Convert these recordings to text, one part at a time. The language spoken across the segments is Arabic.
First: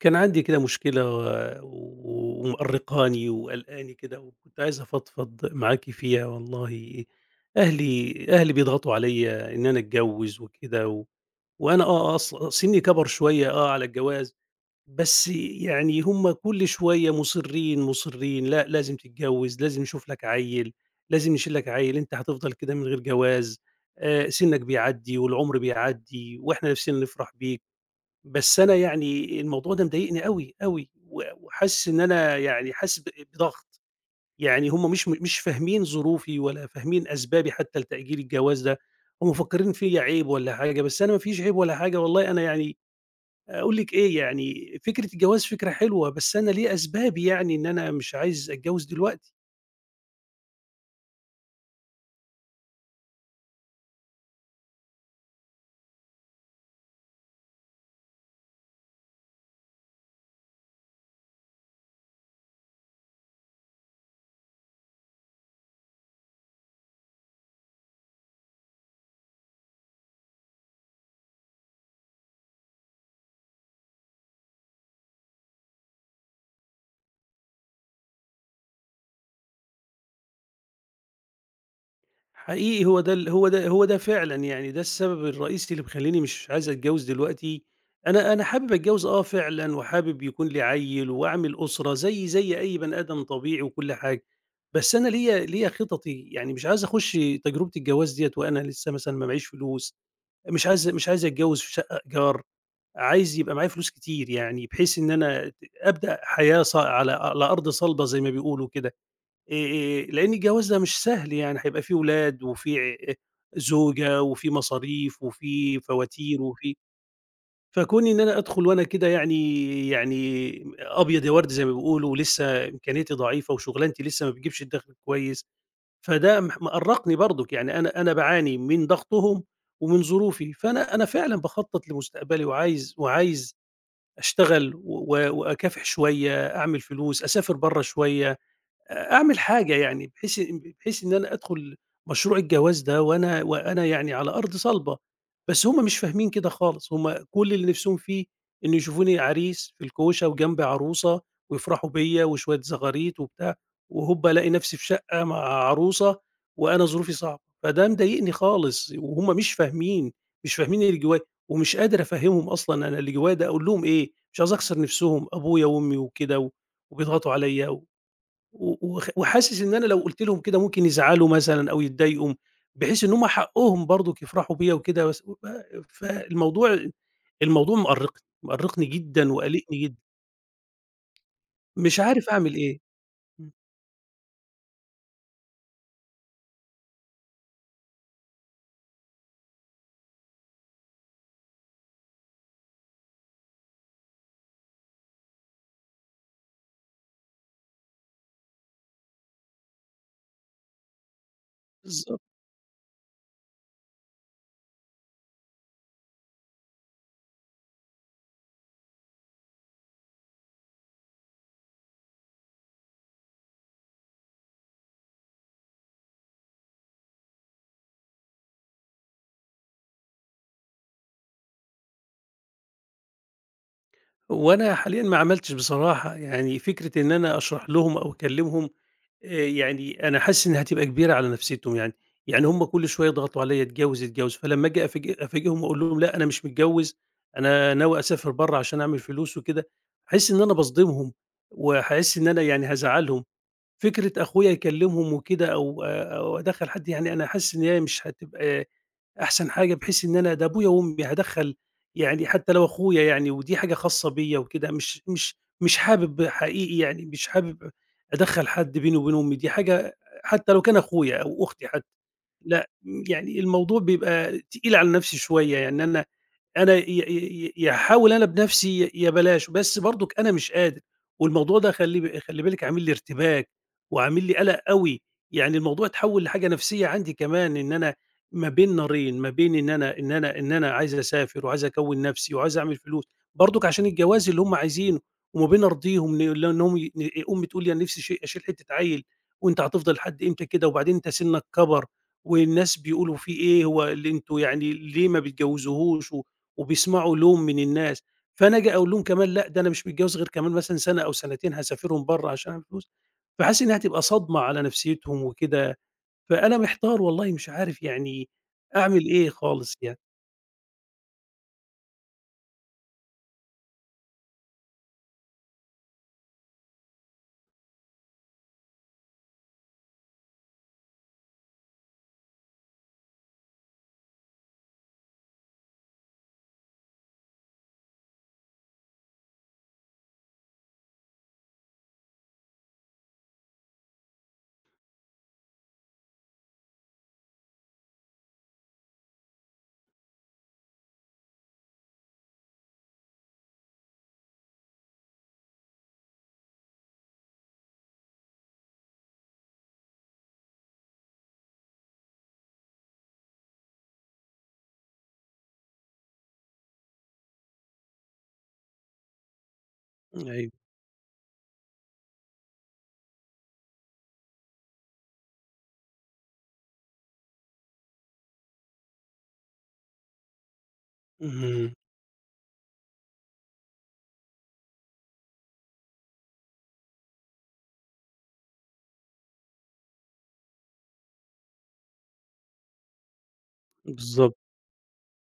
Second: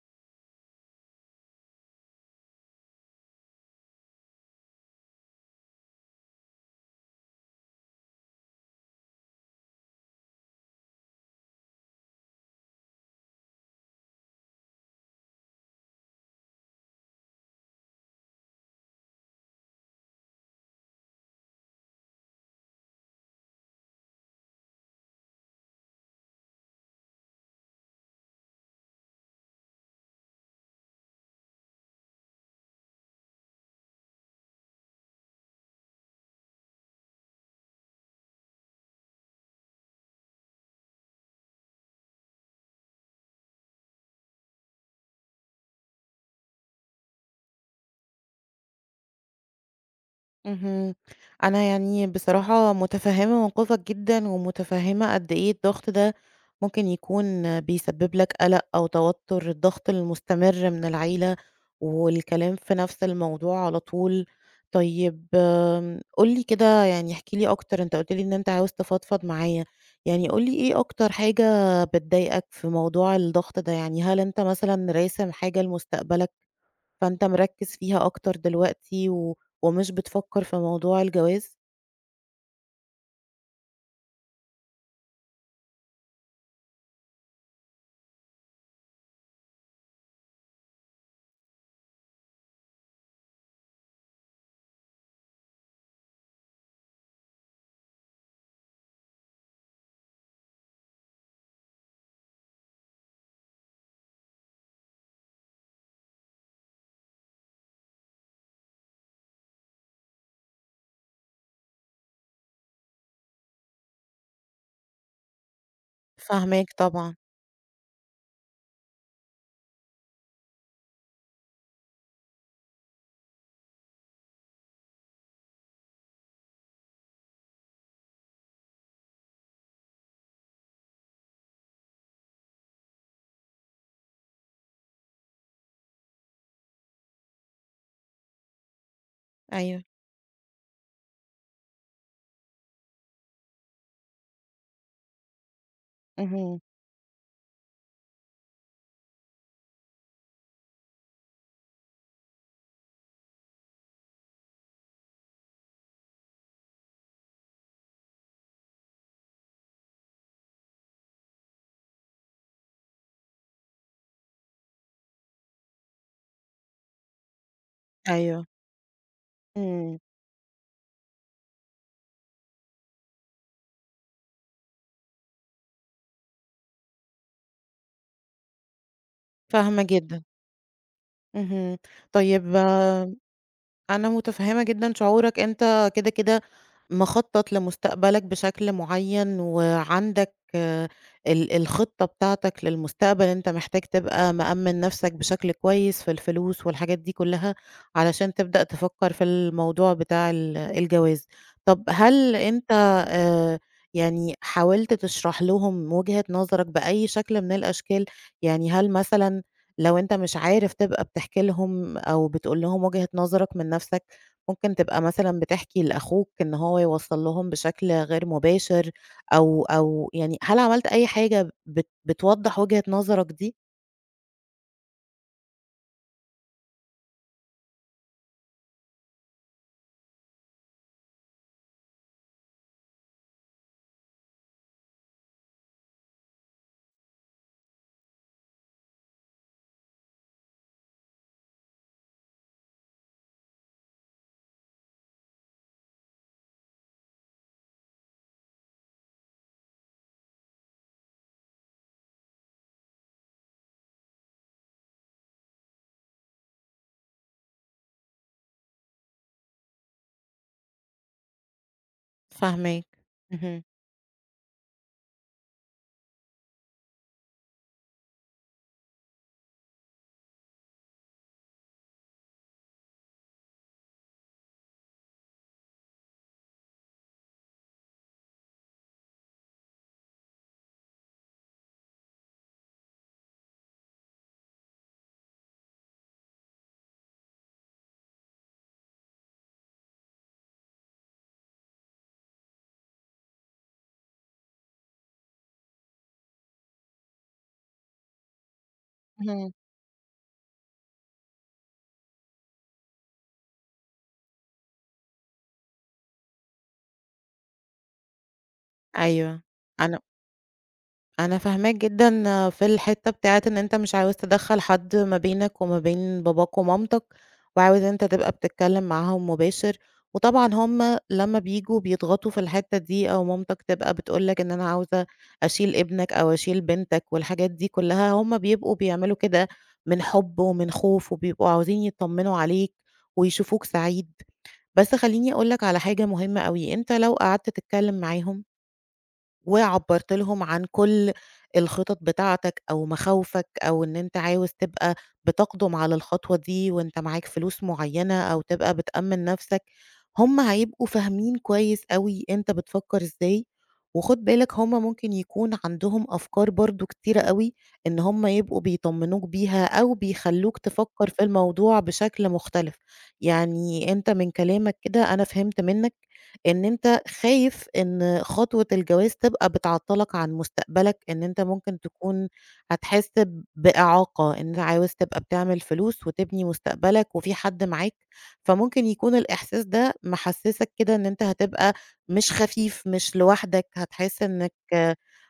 كان عندي كده مشكلة و و ومأرّقاني وقلقاني كده، وكنت عايز أفضفض معاكِ فيها والله. أهلي بيضغطوا عليّا إن أنا أتجوّز وكده وأنا آه، آه، أص سِنّي كَبَر شوية على الجواز، بس يعني هم كل شوية مُصرّين، مُصرّين، لأ لازم تتجوّز، لازم نشوف لك عَيّل، لازم نشيل لك عَيّل، أنت هتفضل كده من غير جواز، سِنّك بيعدّي والعُمر بيعدّي وإحنا نِفْسنا نفرح بيك. بس أنا يعني الموضوع ده مضايقني أوي، أوي، وحاسس إن أنا يعني حاسس بضغط، يعني هم مش فاهمين ظروفي ولا فاهمين أسبابي حتى لتأجيل الجواز ده، هم مفكرين فيّا عيب والّا حاجة، بس أنا ما فيش عيب ولا حاجة والله أنا يعني أقول لِك إيه يعني فكرة الجواز فكرة حلوة، بس أنا ليه أسبابي يعني إن أنا مش عايز أتجوز دلوقتي. اهم. أنا يعني بصراحة متفهّمة موقفك جدًا، ومتفهّمة قد إيه الضغط ده ممكن يكون بيسبب لك قلق أو توتر، الضغط المستمر من العيلة، والكلام في نفس الموضوع على طول. طيب قُل لي كده يعني احكِ لي أكتر، أنت قُلت لي إن أنت عاوز تفضفض معايا، يعني قُل لي إيه أكتر حاجة بتضايقك في موضوع الضغط ده؟ يعني هل أنت مثلًا راسم حاجة لمستقبلك فأنت مركّز فيها أكتر دلوقتي و ومش بتفكّر في موضوع الجواز؟ حقيقي هو ده فعلًا يعني ده السبب الرئيسي اللي مخلّيني مش عايز أتجوّز دلوقتي، أنا حابب أتجوّز آه فعلًا وحابب يكون لي عيّل وأعمل أسرة زي أي بني آدم طبيعي وكل حاجة، بس أنا ليّا خططي، يعني مش عايز أخُش تجربة الجواز ديّة وأنا لسه مثلًا ما معيش فلوس، مش عايز أتجوّز في شقة إيجار، عايز يبقى معايا فلوس كتير يعني بحيث إن أنا أبدأ حياة على أرض صلبة زي ما بيقولوا كده. لإن الجواز ده مش سهل يعني، هيبقى في ولاد وفي زوجة وفي مصاريف وفي فواتير فاهماك طبعًا، فكوني إن أنا أدخل وأنا كده يعني يعني أبيض يا ورد زي ما بيقولوا ولسه إمكانياتي ضعيفة وشُغلانتي لسه ما بتجيبش الدخل كويس، فده مأرّقني برضُك، يعني أنا باعاني من ضغطهم ومن ظروفي، فأنا فعلًا باخطّط لمستقبلي وعايز أشتغل و و وأكافح شوية، أعمل فلوس، أسافر برّه شوية. أعمل حاجة أيوه، يعني بحيث إن أنا أدخل مشروع الجواز ده وأنا يعني على أرض صلبة، بس هم مش فاهمين كده اهم، خالص، هم كل اللي نفسهم فيه إنه يشوفوني عريس في الكوشة وجنبي عروسة ويفرحوا بيّا وشوية زغاريط وبتاع، وهوب ألاقي نفسي في شقة مع عروسة وأنا ظروفي صعبة، فده مضايقني خالص وهم مش فاهمين، مش فاهمين اللي جوايا ومش قادر أفهّمهم أصلًا أنا اللي جوايا ده أقول لهم إيه، مش عايز أخسر نفسهم أبويا وأمي وكده وبيضغطوا عليّا و أيوه، و وخ وحاسس إن أنا لو إمم، قُلت لهم كده ممكن يزعلوا مثلًا أو يتضايقوا، بحيث إن هُم حقّهم برضُك يفرحوا بيّا وكده بس ب فالموضوع مأرّقني، مأرّقني جدًا وقالقني فاهمة جدًا، جدًا، اهم، مش عارف طيب أعمل إيه. إمم، أنا متفهمة جدًا شعورك، أنت كده، كده مخطط لمستقبلك بشكل معين، وعندك آه، ال الخطة بتاعتك للمستقبل، أنت محتاج تبقى مأمن نفسك بشكل كويس في الفلوس والحاجات دي كلها، علشان تبدأ تفكر في الموضوع بتاع ال الجواز. طب بالضبط، هل أنت آآ، يعني حاولت تشرح لهم وجهة نظرك بأي شكل من الأشكال؟ يعني هل مثلًا لو أنت مش عارف تبقى بتحكي لهم أو بتقول لهم وجهة نظرك من نفسك، ممكن تبقى مثلًا بتحكي لأخوك إن هو يوصّل لهم بشكل غير مباشر أو يعني هل عملت أي حاجة بتوضّح وجهة نظرك دي؟ وأنا حاليًا ما عملتش بصراحة، يعني فكرة إن أنا أشرح لهم أو أكلّمهم يعني أنا حاسس إنها هتبقى كبيرة على نفسيتهم يعني، يعني هم كل شوية يضغطوا عليَّ اتجوّز، اتجوّز، فلمّا آجي أفاجئهم وأقول لهم لأ أنا مش متجوّز، أنا ناوي أسافر برّه عشان أعمل فلوس وكده، هاحس إن أنا باصدمهم، وهاحس إن أنا يعني هازعّلهم. فكرة أخويا يكلّمهم وكده أو أدخّل حد يعني أنا حاسس إن هي مش هتبقى أحسن حاجة بحيث إن أنا ده أبويا وأمي هادخّل يعني حتى لو أخويا يعني ودي حاجة خاصة بيّا وكده، مش حابب حقيقي يعني مش حابب أدخّل حد بيني وبين أمي، دي حاجة حتى لو كان أخويا أو أختي حتى، لأ، فاهماك. يعني اهم. الموضوع بيبقى تقيل على نفسي شوية، يعني أنا أنا ي ي ي ياحاول أنا بنفسي يا بلاش، بس برضُك أنا مش قادر، والموضوع ده خلّي بالِك عامل لي ارتباك، وعامل لي قلق أوي، يعني الموضوع اتحوّل لحاجة نفسية عندي كمان، إن أنا ما بين نارين، ما بين إن أنا عايز أسافر وعايز أكوّن نفسي وعايز أعمل فلوس، برضُك عشان الجواز اللي هم عايزينه، وما بين أرضيهم لأنهم أمي تقول لي أنا نفسي شي أشيل حتّة عيّل، وأنت هتفضل لحد إمتى كده؟ وبعدين أنت سِنّك كَبَر، والناس بيقولوا فيه إيه، هو اللي أنتم يعني ليه ما بتجوّزوهوش وبيسمعوا لوم من الناس، فأنا آجي أقول لهم كمان لأ اهم. ده أنا مش متجوز غير كمان مثلًا سنة أو سنتين هاسافرهم برّه عشان أعمل فلوس، فحاسس إنها هتبقى صدمة على نفسيتهم وكده، فأنا محتار والله مش عارف يعني أعمل إيه أيوه. خالص يعني. أنا أنا فاهماك جدًا في الحتّة بتاعة إن أنت مش عاوز تدخّل حد ما بينك وما بين باباك ومامتك، وعاوز أنت تبقى بتتكلّم معاهم مباشر، وطبعًا هُم لمّا بييجوا بيضغطوا في الحتّة دي أو مامتك تبقى بتقول لك إن أنا عاوزة أشيل ابنك أو أشيل بنتك والحاجات دي كلّها، هُم بيبقوا بيعملوا كده من حُب ومن خوف وبيبقوا عاوزين يطمّنوا عليك ويشوفوك سعيد، بس خلّيني أقول لك على حاجة مهمة أوي، أنت لو قعدت تتكلّم معاهم وعبّرت لهم عن كل الخطط بتاعتك أو مخاوفك أو إن أنت عاوز تبقى بتقدم على الخطوة دي وأنت معاك فلوس معيّنة أو تبقى بتأمّن نَفْسك، هم هيبقوا فاهمين كويس أوي أنت بتفكّر إزاي، وخُد بالك هم ممكن يكون عندهم أفكار برضه كتيرة أوي إن هم يبقوا بيطمّنوك بيها أو أيوه، بيخلّوك تفكّر في الموضوع بشكل مختلف. يعني أنت من كلامك كده أنا فهمت منّك إن أنت خايف إن خطوة الجواز تبقى بتعطّلك عن مستقبلك، إن أنت اهم، ممكن تكون هتحس بإعاقة، إن أنت عاوز تبقى بتعمل فلوس وتبني مستقبلك وفي حد معاك، فممكن يكون الإحساس ده محسّسك كده إن أنت هتبقى مش خفيف، مش لوحدك، هتحس بالضبط، إنك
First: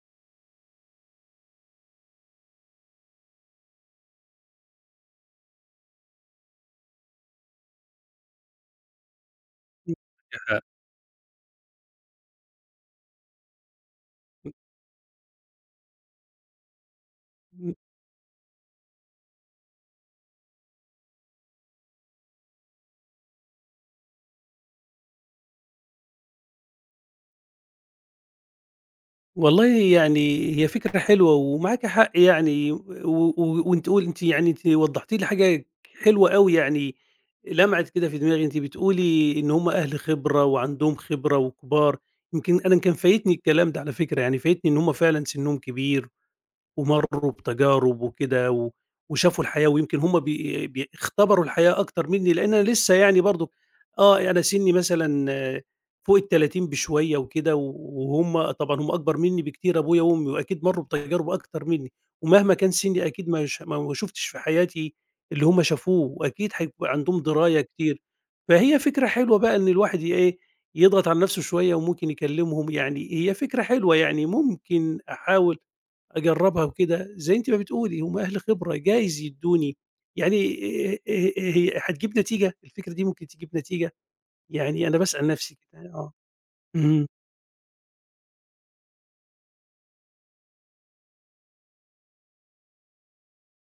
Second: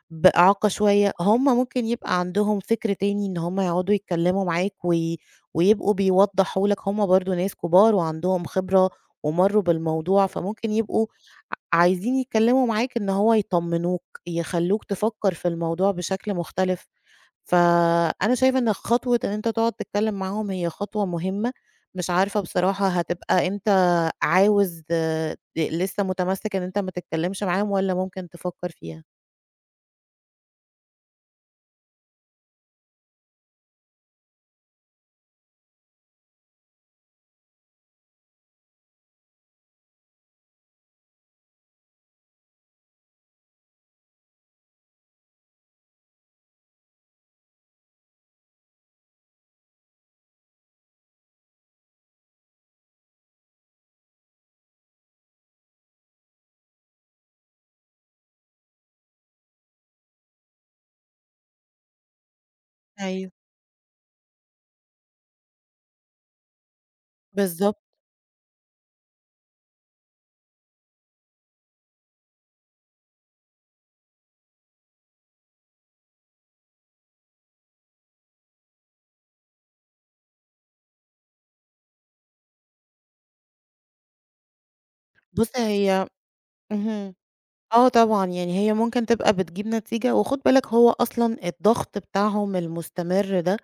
بإعاقة شوية. هم ممكن يبقى عندهم فكر تاني إن هم يقعدوا يتكلّموا معاك ويبقوا بيوضّحوا لك، هم برضه ناس كبار وعندهم خبرة ومرّوا بالموضوع، عندِك فممكن يبقوا عايزين يتكلموا معاك إن هو يطمنوك، حق. يخلّوك تفكّر في الموضوع بشكل مختلف، فأنا شايفة إن خطوة إن أنت تقعد تتكلم معاهم هي خطوة مهمة، مش عارفة بصراحة هتبقى أنت عاوز ت لسه متمسّك إن أنت ما تتكلمش معاهم والّا ممكن تفكّر فيها؟ والله يعني هي فكرة حلوة ومعاكِ حق يعني، و و وأنتِ أنتِ يعني أنتِ وضّحتِ لي حاجة حلوة أوي يعني لمعت كده في دماغي، أنتِ بتقولي إن هم أهل خبرة وعندهم خبرة وكبار، يمكن أنا كان فايتني الكلام ده على فكرة، يعني فايتني إن هم فعلًا سنّهم كبير ومرّوا بتجارب وكده وشافوا الحياة ويمكن هم بي بي اختبروا الحياة أكتر منّي، لإن أنا لسه يعني برضه أنا سِنّي مثلًا فوق ال30 بشوية وكده وهُم طبعًا هُم أكبر منّي بكتير أبويا وأمي وأكيد مرّوا بتجارب أكتر منّي، ومهما كان سِنّي أكيد أيوه. ما ش ما ما شُفتش في حياتي اللي هُم شافوه وأكيد هيبقى عندهم دراية بالضبط، كتير. فهي فكرة حلوة بقى إن الواحد إيه، يضغط على نَفْسه شوية وممكن يكلّمهم، يعني هي فكرة حلوة، يعني ممكن أحاول أجرّبها وكده، زي أنتِ ما بتقولي هم أهل خبرة جايز يدّوني، يعني هي هتجيب نتيجة؟ الفكرة دي ممكن تجيب نتيجة؟ يعني أنا باسأل بُص نَفْسي كده هي آه. اهم، اهم، آه طبعًا، يعني هي ممكن تبقى بتجيب نتيجة وخُد بالك هو أصلًا الضغط بتاعهم المستمر ده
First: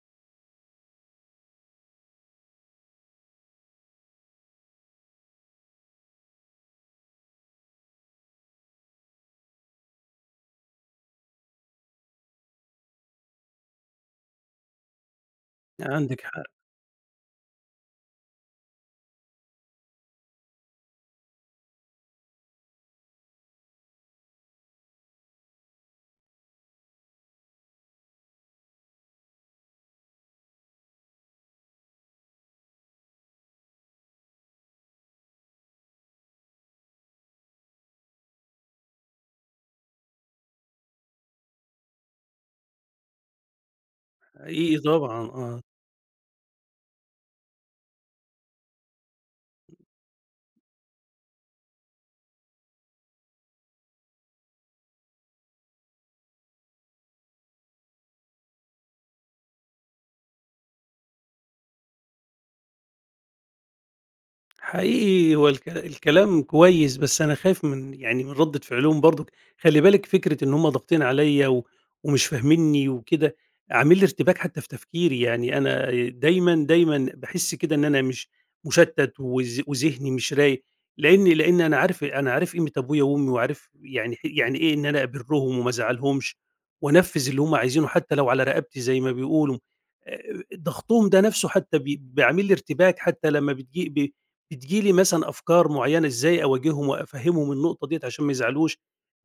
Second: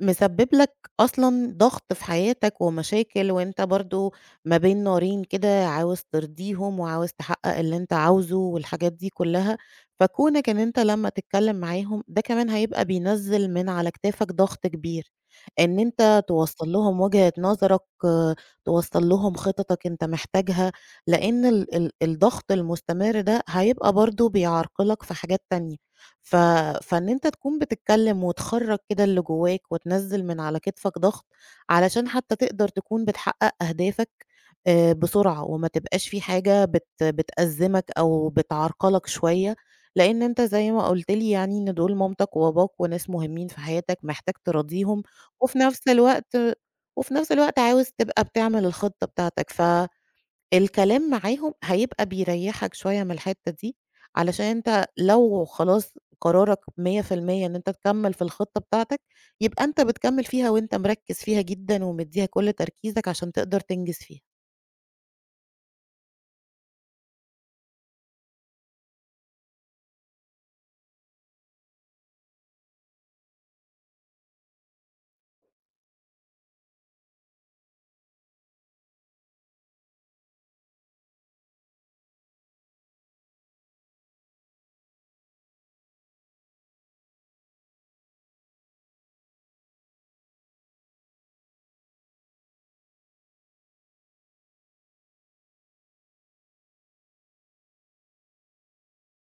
مسبب لك أصلًا ضغط في حياتك ومشاكل، وأنت برضه ما بين نارين كده عاوز ترضيهم وعاوز تحقق اللي أنت عاوزه والحاجات دي كلها، فكونك إن أنت لمّا تتكلم معاهم ده كمان هيبقى بينزّل من على كتافك ضغط كبير، إن عندِك أنت حق، توصّل لهم وجهة نظرك، آه، توصّل لهم خططك أنت محتاجها، لأن ال ال الضغط المستمر ده هيبقى برضه بيعرقلك في حاجات تانية. ف فإن أنت تكون بتتكلم وتخرّج كده اللي جواك وتنزّل من على كتفك ضغط، علشان حتى تقدر تكون بتحقق أهدافك بسرعة، وما تبقاش في حاجة بتأزّمك أو بتعرقلك شوية، لإن أنت زي ما قُلت لي يعني إن دول مامتك وباباك وناس مهمين في حياتك محتاج حقيقي تراضيهم، طبعًا، وفي آه. نفس الوقت وفي نفس الوقت عاوز تبقى بتعمل الخطة بتاعتك ف الكلام معاهم هيبقى بيريّحك شوية من الحتّة دي، علشان أنت لو خلاص قرارك 100% إن أنت تكمّل في الخطة بتاعتك، يبقى أنت بتكمّل فيها وأنت مركّز فيها جدًا ومدّيها كل تركيزك عشان تقدر تنجز فيها. حقيقي هو الكلام كويس، بس أنا خايف من يعني من ردة فعلهم برضه، خلّي بالِك فكرة إن هُم ضاغطين عليَّ ومش فاهمينّي وكده، عامل لي ارتباك حتى في تفكيري، يعني أنا دايمًا، دايمًا باحس كده إن أنا مش مشتت وذهني مش رايق، لإن أنا عارف قيمة أبويا وأمي، وعارف يعني يعني إيه إن أنا أبرّهم وما أزعّلهمش، وأنفّذ اللي هُم عايزينه حتى لو على رقبتي زي ما بيقولوا، آآ ضغطهم ده نفسه حتى بيعمل لي ارتباك، حتى لمّا بتيجي لي مثلًا أفكار معيّنة إزاي أواجههم وأفهّمهم النقطة ديّة عشان ما يزعلوش،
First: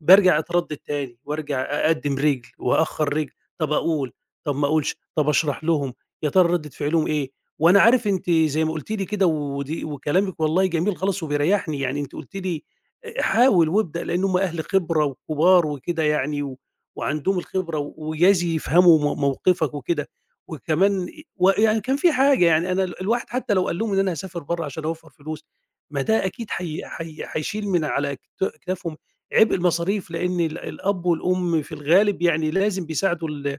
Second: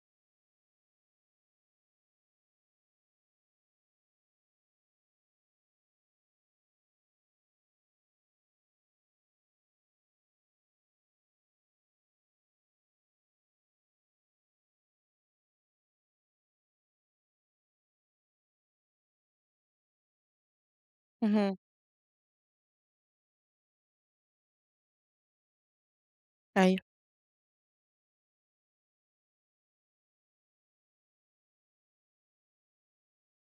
بارجع أتردد تاني وارجع أقدّم رِجل وأأخّر رِجل، طَب أقول، طَب ما أقولش، طَب أشرح لهم، يا ترى ردّة فعلهم إيه؟ وأنا عارف أنتِ زي ما قُلتِ لي كده ودي وكلامِك والله جميل خالص وبيريّحني، يعني أنتِ قُلتِ لي حاول وابدأ لإن هم أهل خبرة وكبار وكده يعني وعندهم الخبرة وجايز يفهموا موقفك وكده. وكمان اهم، ويعني كان في حاجة، يعني أنا الواحد حتى لو قال لهم إن أنا هاسافر برّه عشان أوفّر فلوس، ما ده أكيد أيوه، حي حي حيشيل من على أكتافهم عبء المصاريف، لإن الأب والأم في الغالب يعني لازم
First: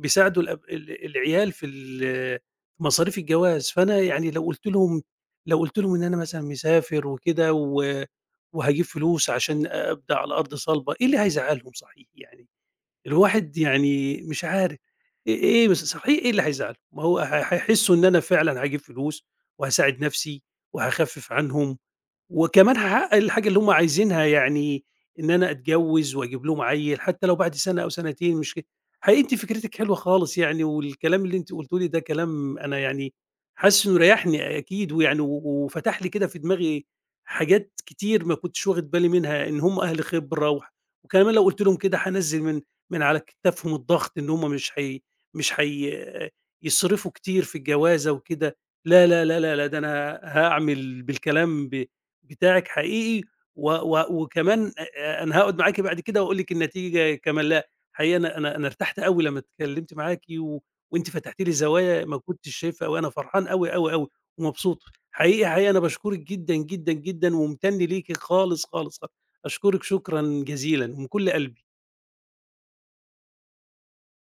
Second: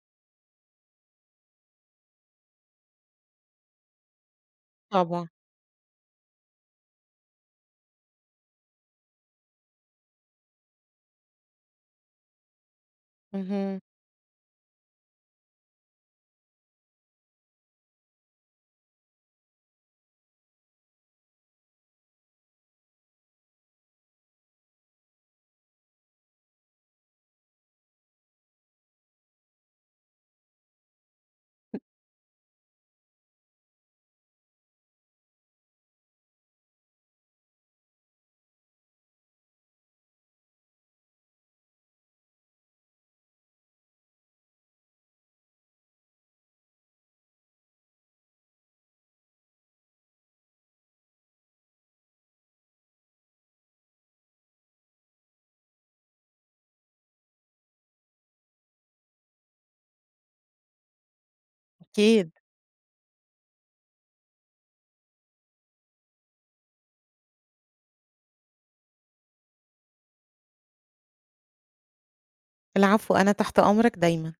بيساعدوا الأب ال العيال في مصاريف الجواز، فأنا يعني لو قُلت لهم طبعًا، لو قُلت لهم إن أنا مثلًا مسافر وكده وهاجيب فلوس عشان أبدأ على أرض صلبة، إيه اللي هيزعّلهم صحيح يعني؟ الواحد اهم. يعني مش عارف إيه إيه بس صحيح إيه اللي هيزعّله؟ ما هو هيحسّوا إن أنا فعلًا هاجيب فلوس وهاساعد نَفْسي وهاخفِّف عنهم وكمان هاحقق الحاجة اللي هم عايزينها، يعني إن أنا أتجوّز وأجيب لهم عيّل حتى لو بعد سَنة أو سَنتين مش ك حقيقي أنتِ فكرتِك حلوة خالص يعني، والكلام اللي أنتِ قُلتيه لي ده كلام أنا يعني حاسس إنه ريّحني أكيد، ويعني وفتح لي كده في دماغي حاجات كتير ما كنتش واخد بالي منها، إن هم أهل خبرة وكمان لو قُلت لهم كده هانزّل من على كتافهم الضغط إن هم مش هي مش هي يصرفوا كتير في الجوازة وكده، لا، لا، لا، لا، لا، ده أنا هاعمل بالكلام بتاعِك حقيقي و و وكمان أنا هاقعد معاكِ بعد كده وأقول لِك النتيجة كما لا، حقيقي أنا ارتحت أوي لمّا اتكلمت معاكِ وأنتِ فتحتِ لي زوايا ما أكيد، كنتش شايفها وأنا فرحان أوي، أوي، أوي ومبسوط. حقيقي، حقيقي أنا باشكرِك جدًا، جدًا، جدًا وممتن ليكِ خالص، خالص، خالص. أشكرِك شكرًا جزيلًا ومن كل قلبي. العفو، أنا تحت أمرك دايمًا.